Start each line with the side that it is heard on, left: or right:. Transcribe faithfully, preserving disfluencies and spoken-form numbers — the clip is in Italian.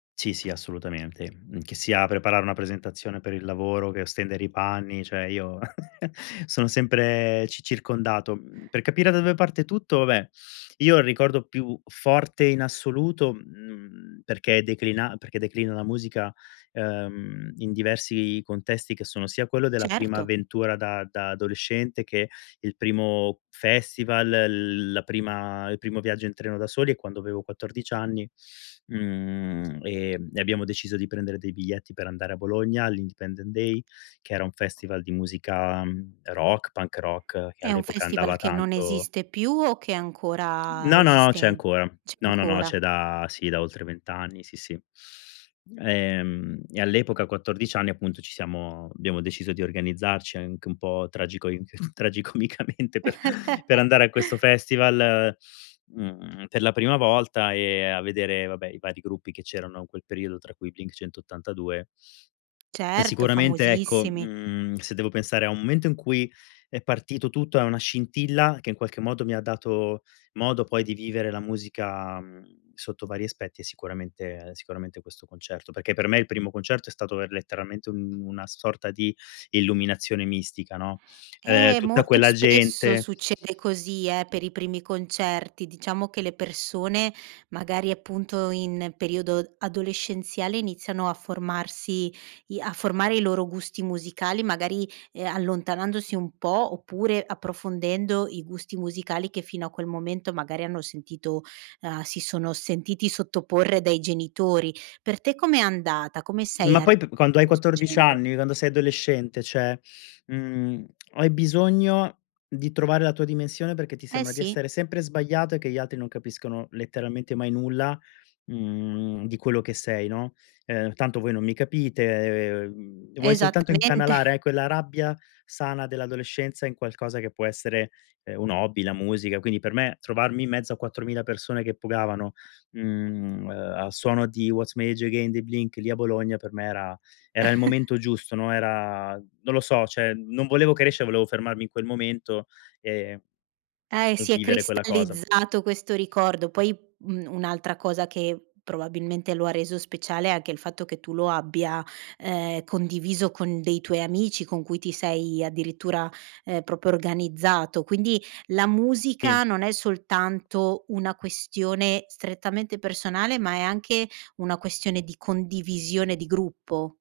left: Sì, sì, assolutamente. Mhmm, che sia preparare una presentazione per il lavoro, che stendere i panni, cioè io sono sempre ci circondato. Mhmm, per capire da dove parte tutto, vabbè, io ho il ricordo più forte in assoluto, mhmm, perché declina perché declina la musica, uhm, in diversi contesti, che sono sia quello della prima
right: Certo.
left: avventura da da adolescente che il primo festival, l la prima il primo viaggio in treno da soli, è quando avevo quattordici anni, mhmm, ehm, e abbiamo deciso di prendere dei biglietti per andare a Bologna all'Independent Day, che era un festival di musica rock, punk rock, che
right: È un
left: all'epoca
right: festival
left: andava
right: che non
left: tanto.
right: esiste più o che ancora
left: No, no, no, c'è
right: esiste,
left: ancora.
right: c'è
left: No, no, no,
right: ancora?
left: c'è da sì, da oltre vent anni, sì, sì. Ehm, e all'epoca a quattordici anni appunto ci siamo abbiamo deciso di organizzarci anche un po' tragico tragicomicamente per per andare a questo festival, mhmm, per la prima volta, ehm, a vedere vabbè i vari gruppi che c'erano in quel periodo, tra cui i Blink-182. E
right: Certo,
left: sicuramente, ecco,
right: famosissimi.
left: mhmm, se devo pensare a un momento in cui è partito tutto e una scintilla che in qualche modo mi ha dato modo poi di vivere la musica, mh, sotto vari aspetti, è sicuramente sicuramente questo concerto. Perché per me il primo concerto è stato er letteralmente un una sorta di illuminazione mistica, no, ehm,
right: Eh,
left: tutta
right: molto
left: quella
right: spesso
left: gente
right: succede così, eh, per i primi concerti. Diciamo che le persone magari appunto in periodo adolescenziale iniziano a formarsi i a formare i loro gusti musicali, magari, ehm, allontanandosi un po' oppure approfondendo i gusti musicali che fino a quel momento magari hanno sentito, uhm, si sono sentiti sottoporre dai genitori. Per te com'è andata? Come sei
left: Ma
right: ar
left: poi p
right: a
left: quando hai
right: questo
left: quattordici
right: genere?
left: anni, quando sei adolescente, cioè, mhmm, hai bisogno di trovare la tua dimensione perché ti
right: Eh,
left: sembra di
right: sì.
left: essere sempre sbagliato e che gli altri non capiscono letteralmente mai nulla, mhmm, di quello che sei, no, uhm: "Tanto voi non mi capite", vuoi soltanto
right: Esattamente.
left: incanalare quella rabbia sana dell'adolescenza in qualcosa che può essere, ehm, un hobby, la musica, quindi per me trovarmi in mezzo a quattromila persone che pogavano, mhmm, uhm, al suono di What's My Age dei Blink lì a Bologna per me era era il momento giusto, no, era, non lo so, cioè non volevo crescere, volevo fermarmi in quel momento e
right: Eh, si è
left: vivere quella cosa.
right: cristallizzato questo ricordo. Poi un un'altra cosa che probabilmente lo ha reso speciale è anche il fatto che tu lo abbia, ehm, condiviso con dei tuoi amici, con cui ti sei addirittura, ehm, proprio organizzato. Quindi la
left: Sì.
right: musica non è soltanto una questione strettamente personale, ma è anche una questione di condivisione di gruppo.